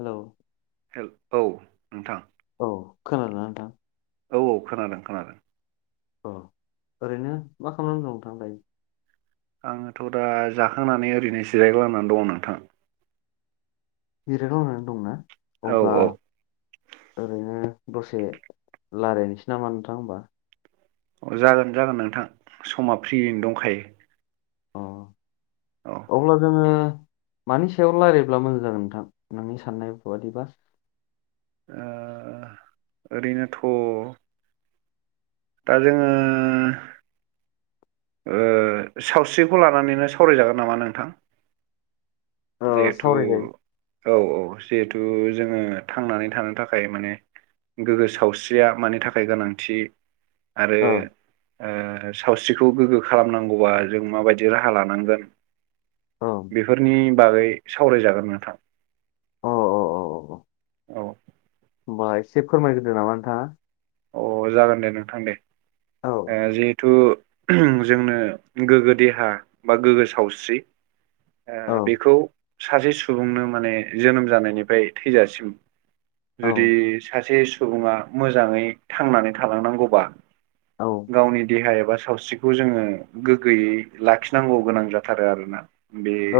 Hello [unintelligible] औ नोंथां। औ खोनादो ना नोंथां? औ औ खोनादों खोनादों। अ ओरैनो मा खालामनानै दं नोंथां दायो। आङोथ' दा जाखांनानै ओरैनो जिरायग्लांनानै दङ नोंथां। जिरायग्लांनानै दंना अब्ला औ ओरैनो दसे रायलायनोसै नामा नोंथां होमबा। अ जागोन जागोन नोंथां समा फ्रियैनो दंखायो। अ औ अब्ला जोङो। मानि सायाव लायरायब्ला मोजां जागोन नोंथां नोंनि साननाय बादि बा? ओ ओरैनोथ' दा जोङो ओ सावस्रिखौ लानानैनो सावरायजागोन नामा नोंथां ओ जिहेथु सावरायजायो औ औ जिहेथु जोङो थांनानै थानो थाखाय माने गोग्गो सावस्रिया मानि थाखाय गोनांथि आरो औ सावस्रिखौ गोग्गो खालामनांगौबा जों माबायदि राहा लानांगोन औ बेफोरनि बागै सावरायजागोन नोंथां अ अ औ औ औ होनोमबा एसे फोरमायग्रोदो नामा नोंथाङा अ जागोन दे नोंथां दे औ जिहेथु जोंनो गोग्गो देहा बा गोग्गो सावस्रि ओ औ बेखौ सासे सुबुंनो माने जोनोम जानायनिफ्राय थैजासिम जुदि औ सासे सुबुङा मोजाङै थांनानै थालांनांगौबा औ गावनि देहा एबा सावस्रि बे खौ जोङो गोग्गोयै लाखिनांगौ गोनां जाथारो आरोना बे औ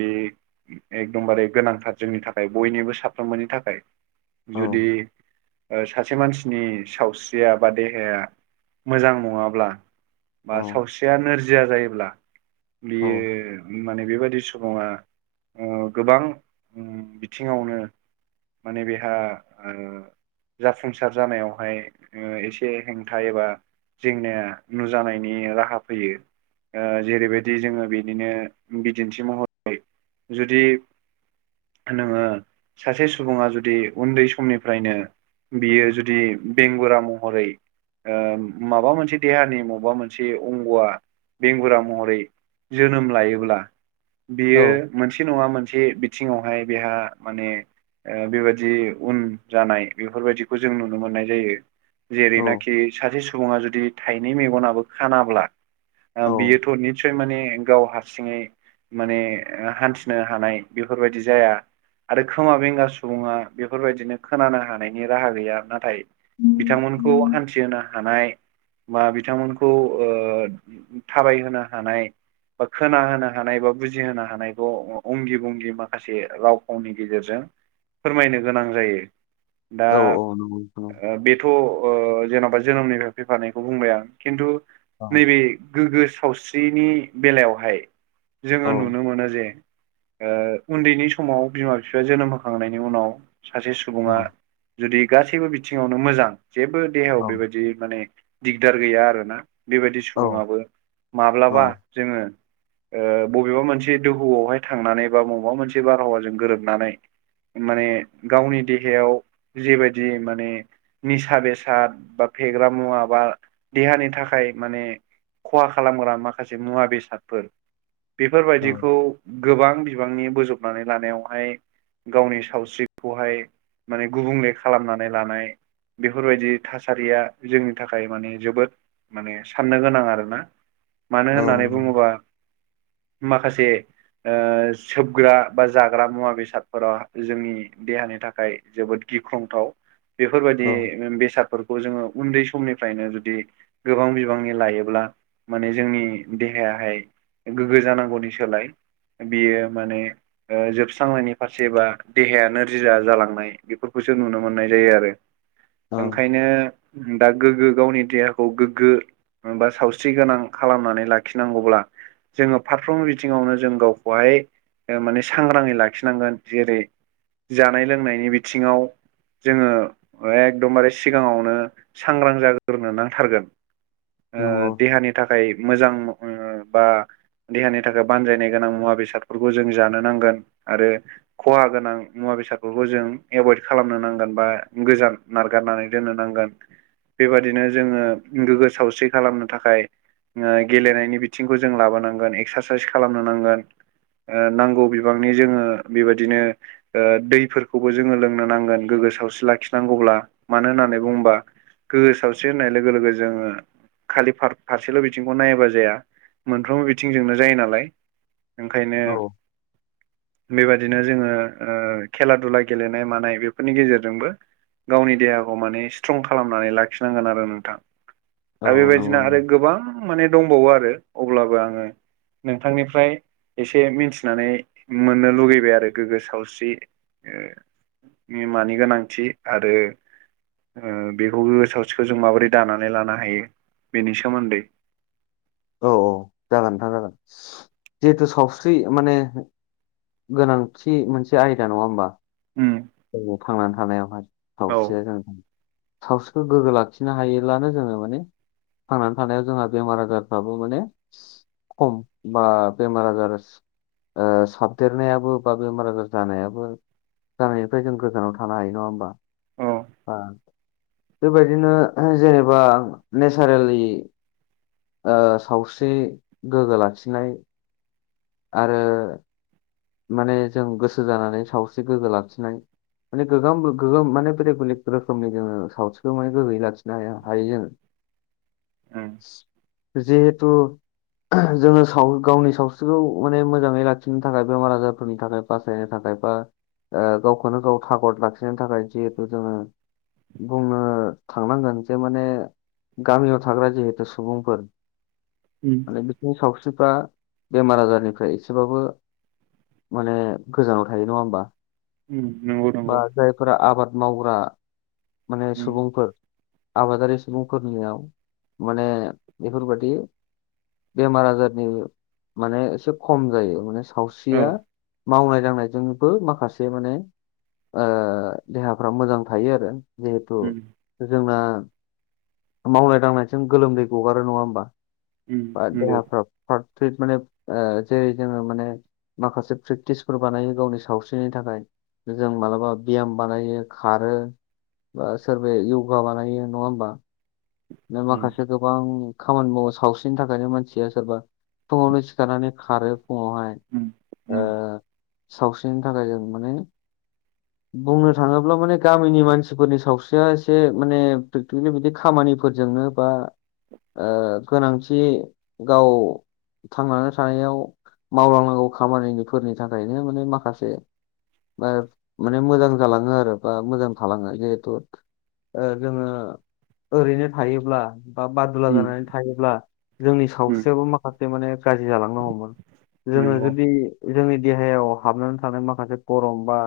बे एकदमबारे गोनांथार जोंनि थाखाय बयनिबो साफ्रोमबोनि थाखाय जुदि औ ओ सा से मानसिनि सावस्रिया बा देहाया मोजां नङाब्ला औ बा सावस्रिया नोरजिया जायोब्ला औ बियो माने बेबायदि सुबुङा गोबां बिथिङावनो माने बेहा ओ जाफुंसार जानायावहाय एसे हेंथा एबा जेंनाया नुजानायनि राहा फैयो ओ जेरैबायदि जोङो बेनिनो बिदिन्थि महरै जुदि नोङो सासे सुबुङा जुदि उन्दै समनिफ्रायनो बियो जुदि बेंगुरा महरै माबा मोनसे देहानि माबा मोनसे अंग'आ बेंगुरा महरै जोनोम लायोब्ला बियो मोनसे नङा मोनसे मोनसे बिथिङावहाय बेहा माने बेबायदि उन जानाय बेफोरबायदिखौ जों नुनो मोननाय जायो औ जेरैनाखि सासे सुबुङा जुदि थाइनै मेगनाबो खानाब्ला औ बियोथ' निस्सय माने गाव हारसिङै माने हान्थिनो हानाय बेफोरबायदि जाया आरो खोमा बेंगा सुबुङा बेफोरबायदिनो खोनानो हानायनि राहा गैया नाथाय बिथांमोनखौ हान्थिहोनो हानाय बा बिथांमोनखौ ओ थाबायहोनो हानाय बा खोना होनो हानाय बा बुजिहोनो हानाय हानायखौ अंगि बंगि माखासे राव फावनि गेजेरजों फोरमायनो गोनां जायो दा औ नंगौ नंगौ बे जेनेबा जोनोमनिफ्राय फैफानायखौ बुंबाय आं खिन्थु औ नैबे गोग्गो सावस्रिनि बेलायावहाय औ जोङो नुनो नुनो मोनो जे उन्दैनि समाव बिमा बिफाया जोनोम होखांनायनि उनाव सासे सुबुङा जुदि गासैबो बिथिङावनो मोजां जेबो औ देहायाव बेबायदि माने दिगदार गैया आरोना बेबायदि औ सुबुङाबो माब्लाबा औ जोङो ओ बबेबा मोनसे दोहौआवहाय थांनानै बा मबा मोनसे बारहावाजों गोरोबनानै माने गावनि देहायाव जेबायदि माने निसा बेसाद बा फेग्रा मुवा बा देहानि थाखाय माने खहा खालामग्रा माखासे मुवा बेसादफोर बेफोरबायदिखौ गोबां बिबांनि बोजबनानै लानायावहाय गावनि सावस्रिखौहाय माने गुबुंले खालामनानै लानाय बेफोरबायदि थासारिया जोंनि थाखाय माने जोबोद माने साननो गोनां आरोना मानो औ होननानै बुङोबा माखासे सोबग्रा बा जाग्रा मुवा बेसादफोराव जोंनि देहानि थाखाय जोबोद गिख्रंथाव बेफोरबायदि औ बेसाद फोरखौ जोङो उन्दै समनिफ्रायनो जुदि गोबां बिबांनि लायोब्ला माने जोंनि देहायाहाय गोग्गो जानांगौनि सोलाय बियो माने ओ जोबस्रांनायनि फारसे बा देहाया नोरजियाा जालांनाय बेफोरखौसो नुनो मोननाय जायो आरो। ओंखायनो दा गोग्गो गावनि देहाखौ गोग्गो बा सावस्रि गोनां खालामनानै लाखिनांगौब्ला जोङो फारफ्रोमबो बि थिङावनो जों गावखौहाय माने सांग्राङै लाखिनांगोन। जेरै जानाय लोंनायनि बिथिङाव जोङो एकदमबारे सिगाङावनो सांग्रां जाग्रोनो नांथारगोन। ओ नंगौ देहानि थाखाय मोजां उम बा देहानि नि थाखाय बानजायनाय गोनां मुवा बेसादफोरखौ जों जानो नांगोन। आरो खहा गोनां मुवा बेसादफोरखौ जों एभयड खालामनो नांगोन, बा गोजान नारगारनानै दोननो नांगोन बेबादिनो जोङो गोग्गो सावस्रि खालामनो थाखाय गेलेनायनि बिथिंखौ जों लाबोनांगोन एक्सारसाइस खालामनो नांगोन। ओ नांगौ बिबांनि जोङो बेबादिनो ओ दैफोरखौबो जोङो लोंनो नांगोन गोग्गो सावस्रि लाखिनांगौब्ला मानो होननानै बुङोबा गोग्गो सावस्रि होननाय लोगो लोगो जोङो खालि फार-फारसेल' बिथिंखौ नायोबा जाया मोनफ्रोमबो बि थिंजोंनो जायो नालाय ओंखायनो [inaudible] बेबादिनो ओ जोङो खेला दुला गेलेनाय मानाय बेफोरनि गेजेरजोंबो गावनि देहाखौ माने स्ट्रं खालामनानै लाखिनांगोन आरो नोंथां। दा औ नंगौ बेबादिनो आरो नंगौ गोबां माने दंबावो आरो अब्लाबो आङो नोंथांनिफ्राय एसे मिथिनानै मोननो लुगैबाय आरो गोग्गो सावस्रि ओ बिमानि गोनांथि आरो ओ बेखौ गोगो सावस्रिखौ जों माबोरै दानानै लानो हायो। बेनि सोमोन्दै औ औ जागोन नोंथां जागोन। जिहेथु सावस्रि माने गोनांथि मोनसे आयदा नङा होमबा। उम। जोंनो थांनानै थानायावहाय औ सावस्रिया जों सावस्रिखो गोग्गो लाखिनो हायोब्लानो जोङो माने थांनानै थानायाव जोंहा बेमार आजारफ्राबो माने खम बा बेमार आजार ओ साबदेरनायाबो बा बेमार आजार जानायाबो जानायनिफ्राय जों गोजानाव थानो हायो नङा होमबा। औ बा बेबायदिनो जेनेबा नेचारेलि ओ सावस्रि गोग्गो लाखिनाय आरो माने जों गोसो जानानै सावस्रि गोग्गो लाखिनाय। माने गोगोम गोगोम माने बेलेग बेलेग रोखोमनि जोङो सावस्रिखौ माने गोगगोयै लाखिनो हाया। हायो जानो? उम [unintelligible] जेहेतु जोङो गावनि सावस्रिखौ माने मोजाङै लाखिनो थाखाय बेमार आजारफोरनि थाखाय बासायनो थाखाय बा ओ गावखौनो गाव थागद लाखिनायनि थाखाय जिहेथु जोङो बुंनो थांनांगोन जे माने गामियाव थाग्रा जिहेतु सुबुंफोर उम माने बिसोरनि सावस्रिफ्रा बेमार आजारनिफ्राय एसेबाबो माने गोजानाव थायो नङा ओमबा उम नंगौ बा नंगौ जायफोरा आबाद मावग्रा माने उम सुबुंफोर आबादारि सुबुंफोरनियाव माने बेफोरबादि बेमार आजारनि माने इसे खम जायो माने औ सावस्रिया मावनाय दांनायजोंबो माखासे माने ओ देहाफ्रा मोजां थायो आरो जिहेथु उम जोंना मावनाय दांनायजों गोलोमदै गगारो नङा ओमबा? उम बा नंगौ देहाफ्रा फ्राद फ्रित माने ओ जेरै जोङो माने माखासे प्रेक्टिसफोर बानायो गावनि सावस्रिनि थाखाय जों मालाबा बियाम बानायो खारो। ओ सोरबाया यगा बनायो नङा ओमबा? दा उम माखासे गोबां खामानि मावो सावस्रिनि थाखायनो मानसिया सोरबा फुङावनो सिखारनानै खारो फुङावहाय। उम ओ उम सावस्रिनि थाखाय जों माने बुंनो थाङोब्ला माने गामिनि मानसिफोरनि सावस्रिया एसे माने प्रेकटिकेलि बिदि खामानि फोरजोंनो बा ओ गोनांथि गाव थांनानै थानायाव मावलांनांगौ खामानिफोरनि थाखायनो माने माखासे ओब माने मोजां जालाङो आरो बा मोजां थालाङो जिहेतु ओ जोङो ओरैनो थायोब्ला बा बादुला उम जानानै थायोब्ला जोंनि उम सावस्रियाबो मा खासे माने गाज्रि जालांनो हमो जोङो नंगौ जुदि जोंनि देहायाव हाबनानै थानाय माखासे गरम बा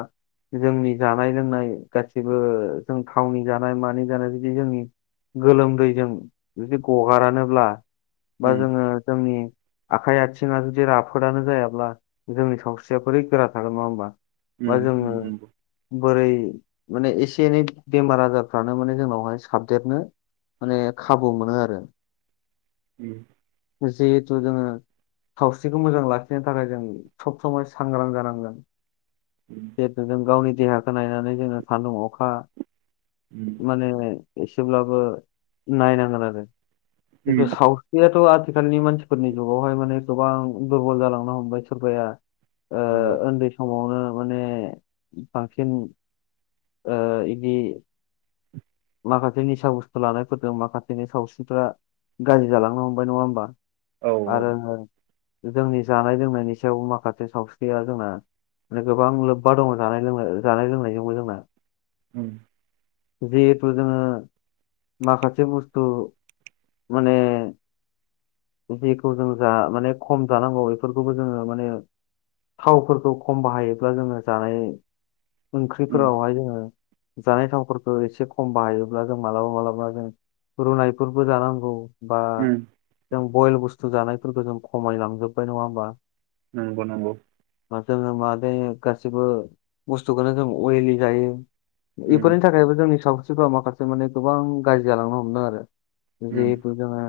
जोंनि जानाय लोंनाय गासिबो जों थावनि जानाय मानि जानाय जुदि जोंनि गोलोमदैजों जुदि गगारानोब्ला बा उम जोङो जोंनि आखाइ आथिङा जुदि राफोदानो जायाब्ला जोंनि सावस्रिया बोरै गोरा थागोन नङा ओमबा? बा उम जोङो उम नंगौ बोरै माने एसे एनै बेमार आजारफ्रानो माने जोंनावहाय साबदेरनो माने खाबु मोनो आरो उम जिहेथु जोङो सावस्रिखौ मोजां लाखिनो थाखाय जों सब समाय सांग्रां जानांगोन। उम जिहेतु जों गावनि देहाखौ नायनानै जोङो सान्दुं अखा उम। माने एसेब्लाबो नायनांगोन आरो उम खिन्थु साव जिहेतु आथिखालनि मानसिफोरनि जुगावहाय माने गोबां दुरबल जालांनो हमबाय सोरबाया। ओ नंगौ ओन्दै समावनो माने बांसिन ओ इदि माखासे निसा बुस्थु लानायफोरजों माखासेनि सावस्रिफ्रा गाज्रि जालांनो हमबाय नङा ओमबा? औ औ आरो जोंनि जानाय लोंनायनि सायावबो माखासे सावस्रिया जोंना माने गोबां लोब्बा दङ जानाय लोंनाय जानाय लोंनायजोंबो जोंना। उम। जिहेथु जोङो माखासे बुस्थु माने जेखौ जों जा माने खम जानांगौ बेफोरखौबो जोङो माने थावफोरखौ खम बाहायोब्ला जोङो जानाय उम ओंख्रिफोरावहाय जोङो जानाय थावफोर खो एसे खम बाहायोब्ला जों मालाबा मालाबा जों रुनायफोरबो जानांगौ। बा उम जों बयल बुस्थु जानायफोरखौ जों खमायलांजोबबाय नङा ओमबा? नंगौ नंगौ। जोंङो माजायो गासिबो बुस्थुखौनो जों अइलि जायो उम इफोरनि थाखायबो जोंनि सावस्रिफ्रा माखासे माने गोबां गाज्रि जालांनो हमदों। आरो उम जेहेतु जोङो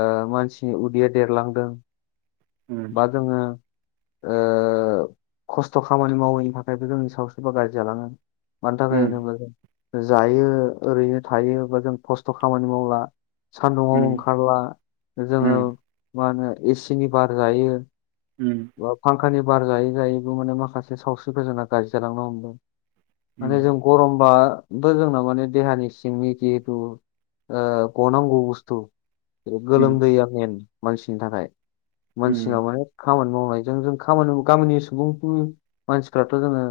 ओ मानसिनि उदैया देरलांदों उम बा जोङो ओ खस्थ' खामानि मावैनि थाखायबो जोंनि सावस्रिफा गाज्रि जालाङो मानि थाखाय उम होनोब्ला जों जायो ओरैनो थायो, बा जों खस्थ' खामानि मावला, उम सान्दुंआव ओंखारला उम जोङो मा होनो एसिनि बार जायो उम बा फांखानि बार जायै जायैबो माने माखासे सावस्रिफोर जोंना गाज्रि जालांनो हमदों। माने उम जों गरमबाथ' जोंना माने देहानि सिंनि जेहेथु औ गनांगौ बुसथु ओ उम गोलोमदैया मेन मानसिनि थाखाय मानसिना माने खामानि मावनायजों जों खामानि माव गामिनि सुबुंफोर मानसिफ्राथ' जोङो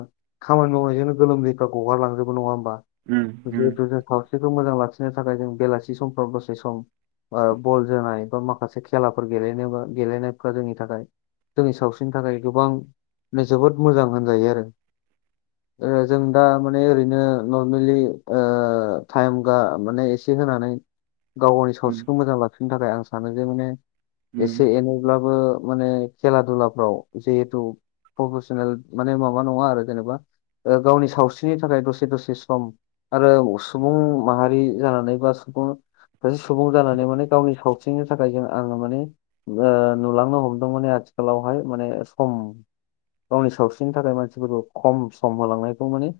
खामानि मावनायजोंनो गोलोमदैफ्रा गगारलांजोबो नङा होमबा उम [unintelligible] खौ मोजां लाखिनो थाखाय जों बेलासि समफ्राव दसे सम ओ बल जोनानै बा माखासे खेलाफोर गेलेनोबा गेलेनायफ्रा जोंनि थाखाय जोंनि सावस्रिनि थाखाय गोबां जोबोद मोजां होनजायो आरो ओ जों दा माने ओरैनो नर्मेलि ओ टाइम गा माने एसे होनानै गाव गावनि उम उम सावस्रिखौ मोजां लाखिनो थाखाय आं सानो जे माने उम एसे एनैब्लाबो माने खेला दुलाफ्राव जेहेतु प्रफेसनेल माने माबा नङा आरो जेनेबा ओ गावनि सावस्रिनि थाखाय दसे दसे सम आरो सुबुं माहारि जानानै बा सुबुं सासे सुबुं जानानै माने गावनि सावस्रिनि थाखाय जों आङो माने ओ नुलांनो हमदों माने आ आथिखालावहाय माने सम गावनि सावस्रिनि थाखाय मानसिफोरखौ खम सम होलांनायखौ माने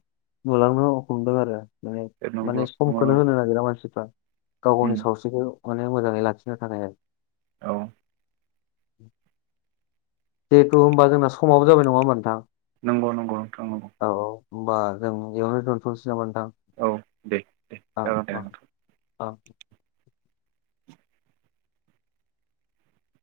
नुलांनो हमदों आरो ओ नंगौ नंगौ माने नोंथां समखोनो होनो नागिरा मानसिफ्रा गाव गावनि उम सावस्रिखौ अनेक मोजाङै लाखिनो थाखाय औ जेहेटु होमबा जोंना समावबो जाबाय नङाओमबा नोंथां नंगौ नंगौ नोंथां नंगौ औ औ होमबा जों बेयावनो दोन्थ'नोसै नामा नोंथां? औ दे दे औ जागोन दे नोंथां औ।